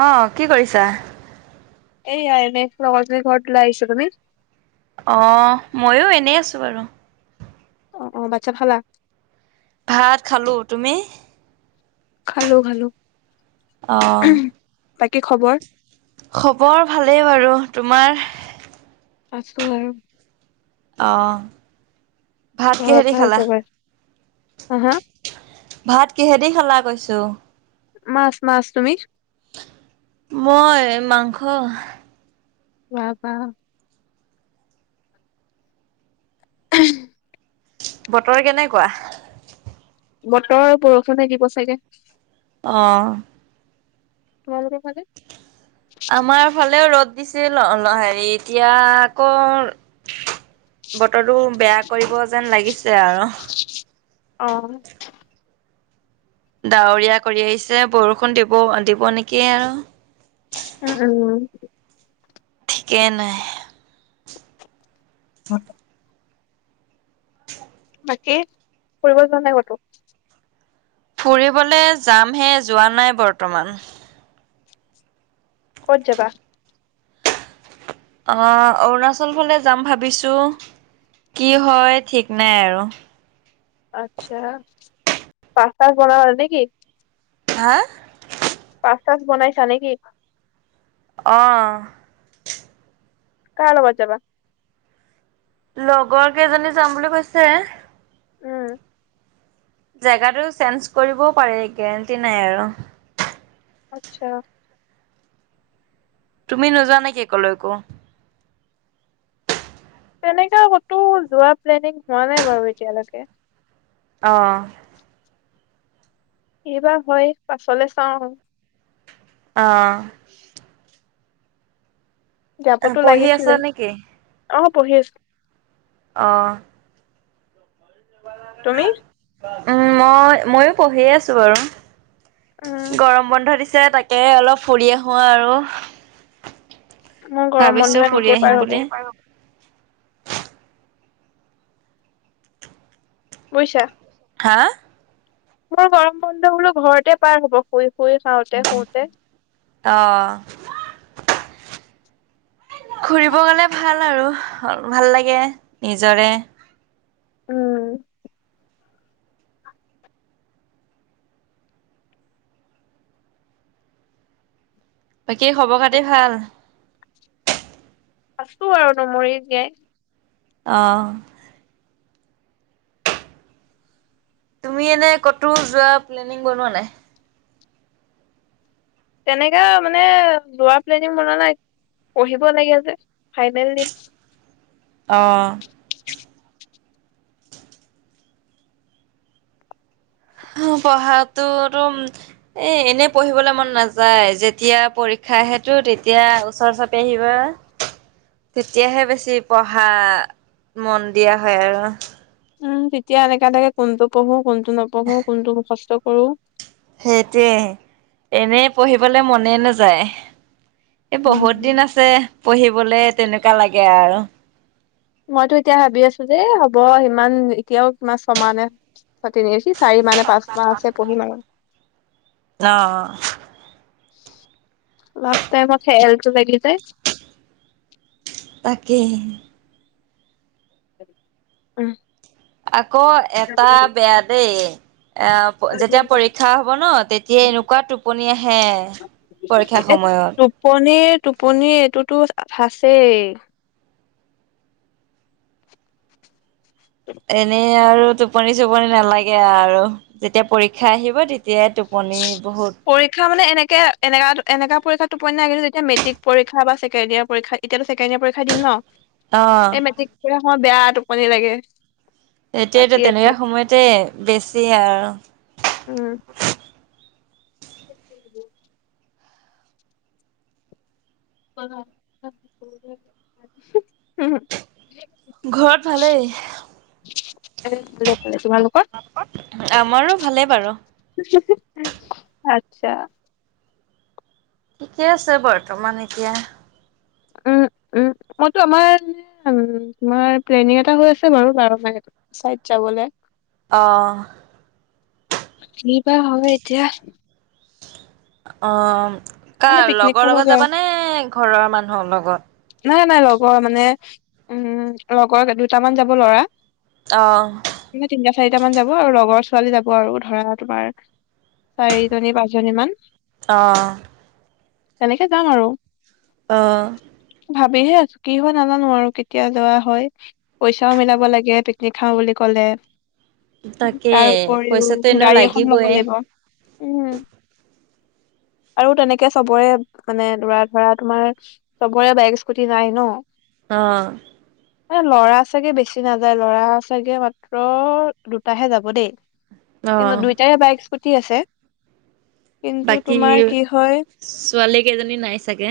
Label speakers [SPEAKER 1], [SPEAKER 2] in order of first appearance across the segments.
[SPEAKER 1] অ', কি কৰিছা?
[SPEAKER 2] এইয়া এনে লগৰজনী ঘৰত ওলাই আহিছো, তুমি?
[SPEAKER 1] অ', মইও এনেই আছো বাৰু।
[SPEAKER 2] অ', অ', ভাত-চাত খালা?
[SPEAKER 1] ভাত খালো, তুমি?
[SPEAKER 2] খালো খালো,
[SPEAKER 1] অ',
[SPEAKER 2] বাকী খবৰ?
[SPEAKER 1] খবৰ ভালেই বাৰু, তোমাৰ?
[SPEAKER 2] আছো আৰু।
[SPEAKER 1] অ', ভাত
[SPEAKER 2] ঘৰত
[SPEAKER 1] কিহেদি
[SPEAKER 2] ভাল
[SPEAKER 1] খালা?
[SPEAKER 2] চবৰে? হা হা
[SPEAKER 1] ভাত কিহেদি খালা কৈছো।
[SPEAKER 2] মাছ মাছ, তুমি?
[SPEAKER 1] মই মাংস।
[SPEAKER 2] বাহ-বাহ। [unintelligible]
[SPEAKER 1] বতৰ কেনেকুৱা?
[SPEAKER 2] বতৰ বৰষুণে দিব চাগে।
[SPEAKER 1] অ'।
[SPEAKER 2] তোমালোকৰ ফালে?
[SPEAKER 1] আমাৰ ফালেও ৰ'দ দিছিল অল-হেৰি, এতিয়া আকৌ
[SPEAKER 2] [inaudible]
[SPEAKER 1] বতৰটো বেয়া কৰিব যেন লাগিছে আৰু।
[SPEAKER 2] অ'।
[SPEAKER 1] ডাৱৰীয়া কৰি আহিছে বৰষুণ দিব, দিব নেকি আৰু।
[SPEAKER 2] উম, উম।
[SPEAKER 1] কেনে?
[SPEAKER 2] [unintelligible] বাকী ফুৰিব যোৱা নাই ক'তো?
[SPEAKER 1] ফুৰিবলে যামহে যোৱা নাই বৰ্তমান।
[SPEAKER 2] ক'ত যাবা?
[SPEAKER 1] অ', অৰুণাচল ফালে যাম ভাবিছো, কি হয় ঠিক নাই আৰু।
[SPEAKER 2] আচ্ছা, পাচ-তাচ বনালা নে কি?
[SPEAKER 1] হা?
[SPEAKER 2] পাচ-চাচ বনাইছা নে কি?
[SPEAKER 1] অ'।
[SPEAKER 2] কাৰ লগত যাবা?
[SPEAKER 1] লগৰ কেইজনী যাম বুলি কৈছে।
[SPEAKER 2] উম।
[SPEAKER 1] জেগাটো চেঞ্জ কৰিবও পাৰে গেৰেণ্টি নাই আৰু।
[SPEAKER 2] আৎচ্ছা।
[SPEAKER 1] তুমি নোযোৱা নেকি কলৈকো?
[SPEAKER 2] তেনেকা কতো যোৱা প্লেনিং হোৱা নাই বাৰু এতিয়ালৈকে।
[SPEAKER 1] অঁ'
[SPEAKER 2] কিবা হয় পাছলে চাওঁ।
[SPEAKER 1] অঁ'
[SPEAKER 2] যাবতো
[SPEAKER 1] পঢ়ি আছা
[SPEAKER 2] লাগিছিলেই।
[SPEAKER 1] নেকি?
[SPEAKER 2] অঁ' পঢ়ি আছো।
[SPEAKER 1] অঁ'
[SPEAKER 2] তুমি?
[SPEAKER 1] উম' মই মইও পঢ়িয়ে আছো বাৰু,
[SPEAKER 2] উম
[SPEAKER 1] গৰম বন্ধ দিছে তাক- কে অলপ ফুৰি আহোঁ আৰু।
[SPEAKER 2] মোৰ গৰম
[SPEAKER 1] ভাবিছো
[SPEAKER 2] বন্ধ
[SPEAKER 1] ফুৰি
[SPEAKER 2] এনেকেই
[SPEAKER 1] আহিম
[SPEAKER 2] পাৰ হ'ব।
[SPEAKER 1] বুলি
[SPEAKER 2] বুইছা।
[SPEAKER 1] হাঁ'
[SPEAKER 2] মোৰ গৰম বন্ধ বোলো ঘৰতে পাৰ হ'ব শুই শুই খাওঁতে শুওঁতে।
[SPEAKER 1] অঁ' ফুৰিব গলে ভাল আৰু, ভাল লাগে নিজৰে।
[SPEAKER 2] উম'
[SPEAKER 1] বাকী খবৰ খাতি ভাল?
[SPEAKER 2] আছো আৰু নমৰি জীয়াই।
[SPEAKER 1] অঁ' তুমি এনেই ক'তো যোৱা প্লেনিং বনোৱা নাই?
[SPEAKER 2] তেনেকে মানে যোৱা প্লেনিং বনোৱা নাই, পঢ়িব লাগে যে ফাইনেল দিম।
[SPEAKER 1] অঁ' হুম পঢ়াটো এদম- এই এনেই পঢ়িবলে মন নাযায়, যেতিয়া পৰীক্ষা আহেটো তেতিয়া ওচৰ চাপি আহিব।
[SPEAKER 2] [inaudible]
[SPEAKER 1] তেতিয়াহে বেছি পঢ়া মন দিয়া হয় আৰু।
[SPEAKER 2] উম, তেতিয়া এনেকা লাগে কোনটো পঢ়ো কোনটো নপঢ়ো কোনটো মুখস্থ- কৰো
[SPEAKER 1] সেইটোৱেহে, এনেই পঢ়িবলে মনে নাযায়। এই
[SPEAKER 2] উম
[SPEAKER 1] বহুত দিন আছে পঢ়িবলে তেনেকুৱা লাগে আৰু।
[SPEAKER 2] মইতো এতিয়া ভাবি আছো দে হ'ব ইমান এতিয়াও কিমান ছমাহ নে- চাৰি মাহ নে পাঁচ মাহ আছে পঢ়িম আৰু।
[SPEAKER 1] অ
[SPEAKER 2] লাষ্ট টাইমত ফেয়াৰিটো লাগে যে।
[SPEAKER 1] তাকেহে।
[SPEAKER 2] উম'
[SPEAKER 1] আকৌ, এটা বেয়া দেই। এ- অ যেতিয়া পৰীক্ষা হ'ব ন, তেতিয়া এনেকুৱা টোপনি আহে পৰীক্ষা সময়ত।
[SPEAKER 2] টোপনিৰ টোপনি এইটোতো আছেই।
[SPEAKER 1] এনেই আৰু টোপনি চোপনি নালাগে আৰু, যেতিয়া পৰীক্ষা আহিব তেত- তিয়াই টোপনি বহুত।
[SPEAKER 2] পৰিক্ষা মানে এনেকে এনেকা পৰীক্ষাত টোপনি নাহে, কিন্তু যেতিয়া মেট্ৰিক পৰীক্ষা বা চেকেণ্ডিয়েৰ পৰীক্ষা- এতিয়াতো ছেকেণ্ড ইয়েৰ পৰীক্ষা দিম ন,
[SPEAKER 1] অ
[SPEAKER 2] এই মেট্ৰিক পৰীক্ষা বেয়া টোপনি লাগে।
[SPEAKER 1] এতিয়াতো
[SPEAKER 2] পাতিয়ে দিলে
[SPEAKER 1] তেনেকুৱা সময়তে বেছি আৰু।
[SPEAKER 2] উম' [inaudible]
[SPEAKER 1] ঘৰত ভালেই?
[SPEAKER 2] [inaudible]
[SPEAKER 1] আমাৰো ভালে বাৰু?
[SPEAKER 2] আচ্ছা!
[SPEAKER 1] ঠিকে আছে বৰ্তমান এতিয়া?
[SPEAKER 2] উম, উম! মইতো আমাৰ উ তোমাৰ প্লেনিং এটা হৈ আছে বাৰু! [unintelligible]
[SPEAKER 1] অ'
[SPEAKER 2] [inaudible]
[SPEAKER 1] অ',
[SPEAKER 2] মানে
[SPEAKER 1] কাৰ
[SPEAKER 2] পিকনিক
[SPEAKER 1] লগৰ
[SPEAKER 2] খাব
[SPEAKER 1] লগত
[SPEAKER 2] যোৱা
[SPEAKER 1] যাবানে? ঘৰৰ মানুহৰ লগত!
[SPEAKER 2] নাই নাই লগৰ মানে উম লগৰ দুটামান যাব ল'ৰা!
[SPEAKER 1] অ'
[SPEAKER 2] তিনিটা চাৰিটা মান যাব আৰু লগৰ ছোৱালী যাব আৰু ধৰা তোমাৰ? চাৰিজনী পাঁচজনী মান।
[SPEAKER 1] অ'
[SPEAKER 2] তেনেকে যাম আৰু।
[SPEAKER 1] অ'
[SPEAKER 2] ভাবিহে আছো! কি হয় নাজানো আৰু কেতিয়া যোৱা হয়? পইচাও মিলাব লাগে! পিকনিক খাওঁ বুলি ক'লে।
[SPEAKER 1] তাকে
[SPEAKER 2] তাৰ উপৰিও
[SPEAKER 1] পইচাটো এনেও
[SPEAKER 2] গাড়ী এখন
[SPEAKER 1] লাগিবই
[SPEAKER 2] ল'ব লাগিব। উম', আৰু তেনেকৈ চবৰে, মানে, লৰা-ধৰা তোমাৰ চবৰে বাইক আছে স্কুটি নাই ন,
[SPEAKER 1] অ',
[SPEAKER 2] এ, ল'ৰা চাগে বেছি নাযায়। ল'ৰা চাগে মাত্ৰ দুটাহে যাব দেই।
[SPEAKER 1] অ
[SPEAKER 2] কিন্তু দুইটাই বাইক, স্কুটি আছে। কিন্তু
[SPEAKER 1] বাকী,
[SPEAKER 2] তোমাৰ কি হয়
[SPEAKER 1] ছোৱালী কেইজনী নাই চাগে।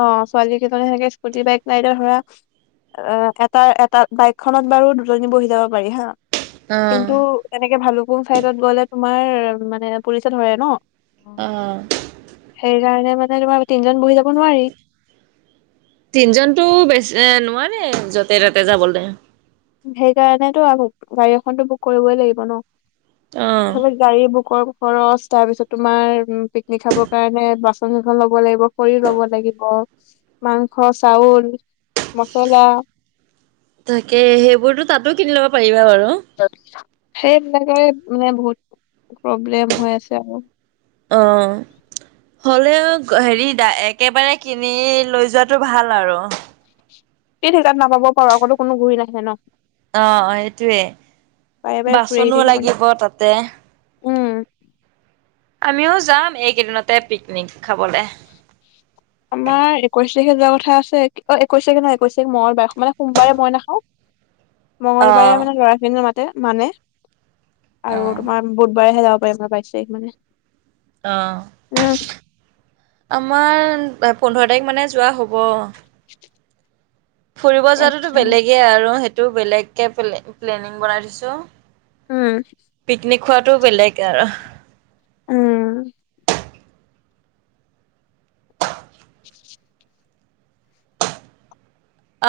[SPEAKER 2] অ', ছোৱালী কেইজননে সনেকে স্কুটি বাইক নাই ধৰা। অ', এটা এটা বাইকখনত বাৰু দুজনী বহি যাব পাৰি। হাঁ।
[SPEAKER 1] অ
[SPEAKER 2] কিন্তু এনেকে ভালুকুং চাইডত গ'লে, তোমাৰ মানে, পুলিচ ধৰে ন?
[SPEAKER 1] অ',
[SPEAKER 2] সেই কাৰণে মানে তোমাৰ তিনিজন বহি যাব নোৱাৰি।
[SPEAKER 1] তিনজনতো বেছ এ নোৱাৰে নে, য'তে ত'তে যাবলৈ।
[SPEAKER 2] সেইকাৰণেতো গাড়ী এখনতো বুক কৰিবই লাগিব ন।
[SPEAKER 1] অ
[SPEAKER 2] গাড়ী বুকৰ খৰচ, তাৰ পিছত তোমাৰ উ, পিকনিক খাবৰ কাৰণে বাচন-চচন ল'ব লাগিব। খৰি ল'ব লাগিব, মাংস, চাউল, মছলা।
[SPEAKER 1] তাকে সেইবোৰতো তাতো কিনি ল'ব পাৰিবা বাৰু।
[SPEAKER 2] সেইবিলাকৰে মানে বহুত প্ৰব্লেম হৈ আছে আৰু।
[SPEAKER 1] অ', হ'লেও হেৰি, একেবাৰে কিনি লৈ যোৱাটো ভাল আৰু।
[SPEAKER 2] সেই ঠাইত নাপাব পাৰো আকৌ, কোনো ঘূৰি নাহে ন?
[SPEAKER 1] অ', সেইটোৱে
[SPEAKER 2] বাৰে বাৰে ঘূৰি আহি
[SPEAKER 1] বাচনো
[SPEAKER 2] থাকিব
[SPEAKER 1] লাগিব
[SPEAKER 2] নেকি
[SPEAKER 1] তাতে।
[SPEAKER 2] উম',
[SPEAKER 1] আমিও যাম এইকেইদিনতে পিকনিক খাবলে।
[SPEAKER 2] আমাৰ একৈশ তাৰিখে যোৱা কথা আছে। অ', একৈশ তাৰিখ নহয়, একৈ তাৰিখ মঙলবাৰ, মানে সোমবাৰে মই নাখাওঁ।
[SPEAKER 1] অ
[SPEAKER 2] মঙলবাৰে মানে ল'ৰাখিনি মাতে মানে, আৰু তোমাৰ বুধবাৰেহে যাব পাৰিম আৰু বাইছ তাৰিখ মানে।
[SPEAKER 1] অ',
[SPEAKER 2] উম
[SPEAKER 1] আমাৰ পোন্ধৰ তাৰিখ মানে যোৱা হ'ব। ফুৰিব যোৱাটোতো
[SPEAKER 2] আচ্ছা
[SPEAKER 1] বেলেগেই আৰু, সেইটো বেলেগকৈ প্লেনিং বনাই থৈছোঁ।
[SPEAKER 2] উম।
[SPEAKER 1] পিকনিক খোৱাটো বেলেগ আৰু ইয়াত
[SPEAKER 2] উম'।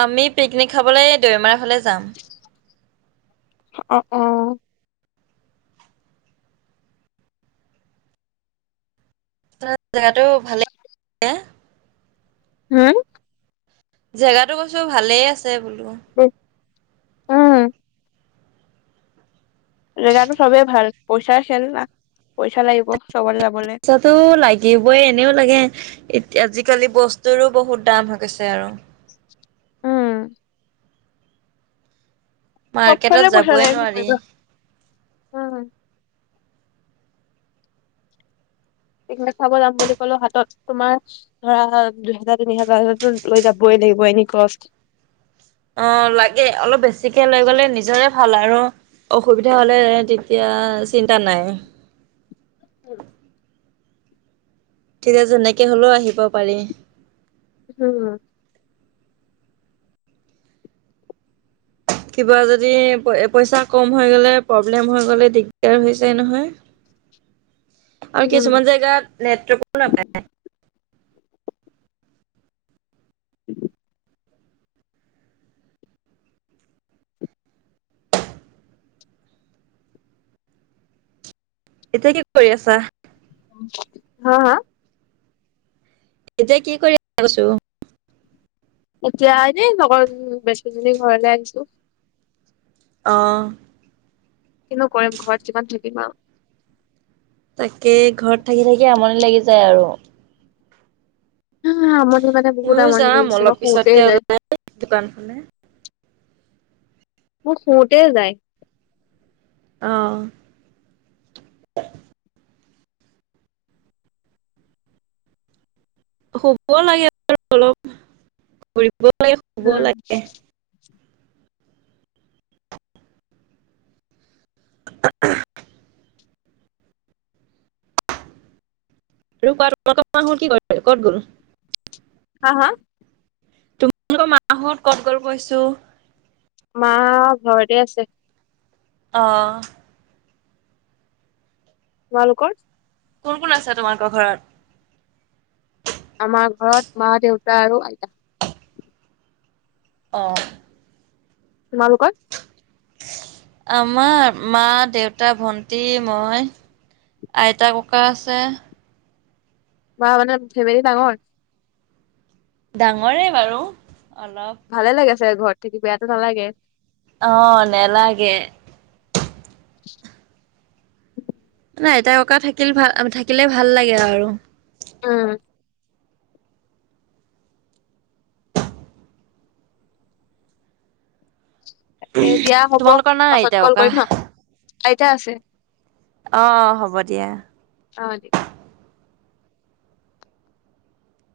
[SPEAKER 1] আমি পিকনিক খাবলৈ দৈমাৰ ফালে যাম।
[SPEAKER 2] অহ।
[SPEAKER 1] [unintelligible] জেগাটো ভালেই।
[SPEAKER 2] হম?
[SPEAKER 1] জেগাটো কৈছো, ভালেই আছে বোলো।
[SPEAKER 2] উহ উম। জেগাটো চবে ভাল। পইচা খেল না, পইচা লাগিব চবতে যাবলে।
[SPEAKER 1] ততো লাগিবই, এনেও লাগে। আজিকালি বস্তুৰো বহুত দাম হৈ গৈছে আৰু।
[SPEAKER 2] উম।
[SPEAKER 1] মাৰ্কেটত
[SPEAKER 2] সবফালেই পইচা
[SPEAKER 1] যাবই
[SPEAKER 2] লাগে
[SPEAKER 1] নোৱাৰি
[SPEAKER 2] ঘুৰিব। উম। পিকনিক খাব যাম বুলি ক'লেওঁ হাতত তোমাৰ ধৰা দুহেজাৰ-তিনিহেজাৰটো লৈ যাবই লাগিব, এনে কষ্ট।
[SPEAKER 1] অ', লাগে। অলপ বেছিকৈ লৈ গ'লে নিজৰে ভাল আৰু। অসুবিধা হ'লে তেতিয়া চিন্তা নাই।
[SPEAKER 2] উ।
[SPEAKER 1] ঠিৰাজ এনেকৈ হ'লেও আহিব পাৰি।
[SPEAKER 2] উম'।
[SPEAKER 1] কিবা যদি পইচা কম হৈ গ'লে, প্ৰব্লেম হৈ গ'লে, দিগদাৰ হৈ যায় নহয়।
[SPEAKER 2] [inaudible]
[SPEAKER 1] আৰু
[SPEAKER 2] উম,
[SPEAKER 1] কিছুমান জেগাত নেটৱৰ্ক ও নাপায়।
[SPEAKER 2] [inaudible]
[SPEAKER 1] এতিয়া কি কৰি আছা?
[SPEAKER 2] হা, হা?
[SPEAKER 1] এতিয়া কি কৰি [unintelligible] কচু।
[SPEAKER 2] এতিয়া এনেই লগৰ বেষ্টপেজনীৰ ঘৰলৈ আহিছিলোঁ।
[SPEAKER 1] অ'।
[SPEAKER 2] কিনো কৰিম, ঘৰত কিমান থাকিম আউ।
[SPEAKER 1] তাকে, ঘৰত থাকি থাকি আমনি লাগি যায় আৰু।
[SPEAKER 2] আ, আমনি মানে বহুত
[SPEAKER 1] ময়ো
[SPEAKER 2] আমনি
[SPEAKER 1] যাম
[SPEAKER 2] লাগিছে,
[SPEAKER 1] অলপ
[SPEAKER 2] মই শুওতে
[SPEAKER 1] পিছতকে
[SPEAKER 2] যায়।
[SPEAKER 1] ওলাই দোকান
[SPEAKER 2] মো শুওঁতে যায়।
[SPEAKER 1] অ'। শুব লাগে আৰু অলপ। ফুৰিবও লাগে, শুবও
[SPEAKER 2] উম,
[SPEAKER 1] লাগে।
[SPEAKER 2] [inaudible]
[SPEAKER 1] [unintelligible] কি কয়- ক'ত গ'ল?
[SPEAKER 2] হা? হা?
[SPEAKER 1] তোমালোকৰ মাহত ক'ত গ'ল কৈছো?
[SPEAKER 2] মা ঘৰতে আছে।
[SPEAKER 1] অঁ,
[SPEAKER 2] তোমালোকৰ,
[SPEAKER 1] কোন কোন আছে তোমালোকৰ ঘৰত
[SPEAKER 2] আমাৰ ঘৰত মা-দেউতা আৰু আইতা।
[SPEAKER 1] অঁ,
[SPEAKER 2] তোমালোকৰ,
[SPEAKER 1] আমাৰ মা-দেউতা, ভন্টি, মই আইতা, ককা আছে।
[SPEAKER 2] মা মানে ফেমিলি ডাঙৰ।
[SPEAKER 1] ডাঙৰে বাৰু অলপ
[SPEAKER 2] ভালে লাগে চাগে ঘৰত থাকি বেয়াটো নালাগে।
[SPEAKER 1] অ নেলাগে। নাই আইতা ককা থাকিলে ভাল থাকিলে ভাল লাগে আৰু
[SPEAKER 2] উম। তাকে দিয়া হ'ব
[SPEAKER 1] তোমালোকৰ নাই
[SPEAKER 2] পাছত
[SPEAKER 1] আইতা
[SPEAKER 2] কল
[SPEAKER 1] ককা?
[SPEAKER 2] কৰিম ন আইতা আছে।
[SPEAKER 1] অ অ হ'ব দিয়া।
[SPEAKER 2] হ দিয়া।